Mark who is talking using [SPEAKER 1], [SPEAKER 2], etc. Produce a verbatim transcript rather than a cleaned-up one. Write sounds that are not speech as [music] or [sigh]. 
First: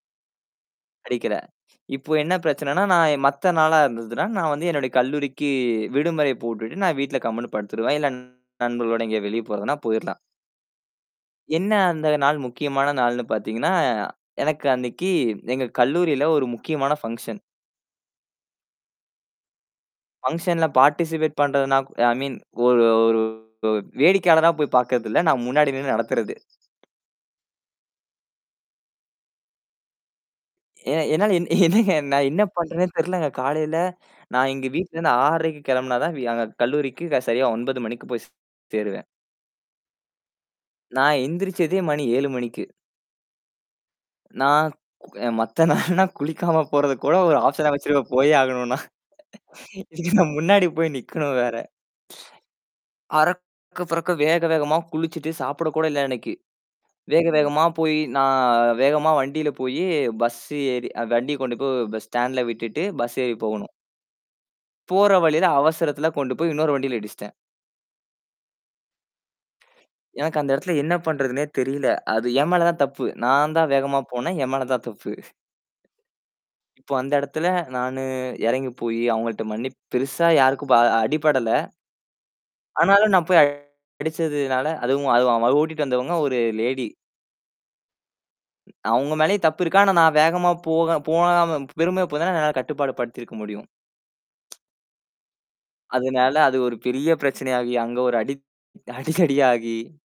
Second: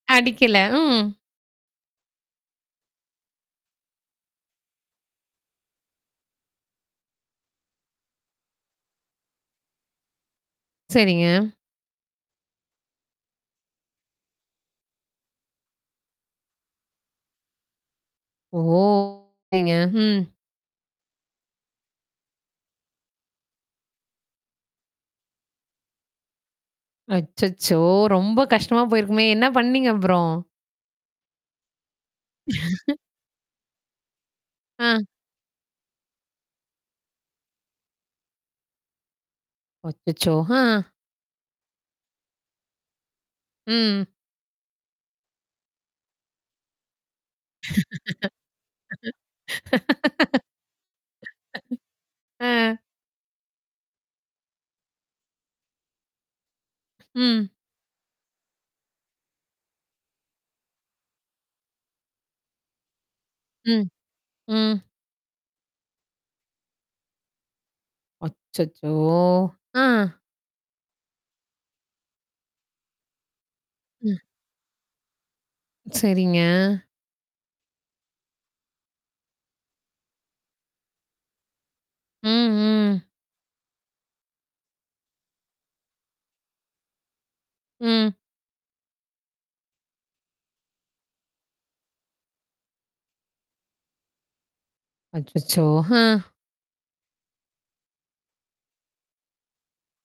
[SPEAKER 1] அடிக்கல. ம்.
[SPEAKER 2] அடிக்கிற. இப்போ என்ன பிரச்சனைன்னா, நான் எ மத்த நாளா இருந்ததுன்னா, நான் வந்து என்னுடைய கல்லூரிக்கு விடுமுறை போட்டுட்டு நான் வீட்ல கம்முன்னு படுத்துருவேன். இல்ல நண்பர்களோட எங்கயாது வெளிய போறதுன்னா போயிரலாம்.
[SPEAKER 1] சரிங்க.
[SPEAKER 2] என்ன அந்த நாள் முக்கியமான நாள்னு பார்த்தீங்கன்னா, எனக்கு அன்னைக்கு எங்க கல்லூரியில ஒரு முக்கியமான பங்ஷன்.
[SPEAKER 1] ஓ. ம்.
[SPEAKER 2] பங்ஷன்ல பார்ட்டிசிபேட் பண்றதுன்னா ஐ மீன் ஒரு ஒரு வேடிக்கையாளரா போய் பார்க்கிறது இல்ல. நான் முன்னாடி நின்னு நடத்துறது.
[SPEAKER 1] அச்சச்சோ! ரொம்ப கஷ்டமா போயிருக்குமே. என்ன பண்ணீங்க அப்புறம்?
[SPEAKER 2] ஏ என்னால என்னங்க நான் என்ன பண்றேன்னே
[SPEAKER 1] [laughs]
[SPEAKER 2] தெரியலங்க. காலையில நான் இங்க வீட்ல
[SPEAKER 1] அ.
[SPEAKER 2] இருந்து ஆறரைக்கு கிளம்பினா தான் எங்க கல்லூரிக்கு சரியா ஒன்பது மணிக்கு போய்ச் சேருவேன்.
[SPEAKER 1] அச்சச்சோ. அ.
[SPEAKER 2] நான் எந்திரிச்சதே மணி ஏழு மணிக்கு.
[SPEAKER 1] ம்.
[SPEAKER 2] நான் அ மத்த நாளெல்லாம் குளிக்காம போறது கூட ஒரு ஆப்ஷனா வச்சிருவேன் போயே ஆகணும்னா. இன்னைக்கு நான் முன்னாடி போய் நிக்கணும் வேற.
[SPEAKER 1] [laughs] அ.
[SPEAKER 2] அரக்க, புரக்க வேக வேகமா குளிச்சிட்டு சாப்பிட கூட இல்ல அன்னைக்கு. வேக
[SPEAKER 1] ம்.
[SPEAKER 2] வேகமா போய் நான் வேகமா வண்டியில போயி பஸ்சு ஏறி வண்டிய கொண்டு போய் ஸ்டாண்ட்ல விட்டுட்டு பஸ் ஏறி போகணும்.
[SPEAKER 1] ம். ம்.
[SPEAKER 2] போற வழியில அவசரத்துல கொண்டு போய் இன்னொரு வண்டியில இடிஸ்ட்டேன்.
[SPEAKER 1] அச்சச்சோ. ஆ.
[SPEAKER 2] எனக்கு அந்த இடத்துல என்ன பண்றதுன்னே தெரியல. அது என் மேல தான் தப்பு. நான் தான் வேகமா
[SPEAKER 1] ம்.
[SPEAKER 2] போனேன். என் மேல தான் தப்பு.
[SPEAKER 1] சரிங்க.
[SPEAKER 2] இப்போ அந்த இடத்துல நானு இறங்கி போய் அவங்கள்ட மன்னிப் பெருசா யாருக்கும் ஆ அடிபடல.
[SPEAKER 1] ம், ம்.
[SPEAKER 2] ஆனாலும் நான் போய் அடிச்சதுனால, அதுவும் அதுவும் ஓட்டிட்டு வந்தவங்க ஒரு லேடி.
[SPEAKER 1] ம்.
[SPEAKER 2] அவங்க மேலயும் தப்பு இருக்கு. ஆனா, நான் வேகமா போக போகாம, பெருமையா போயிருந்தா, நான் கட்டுப்பாடு படுத்திருக்க முடியும்.
[SPEAKER 1] அச்சச்சோ. ஹ.
[SPEAKER 2] அதனால அது ஒரு பெரிய பிரச்சனையாகி அங்க ஒரு அடித் அடி, தடி ஆகி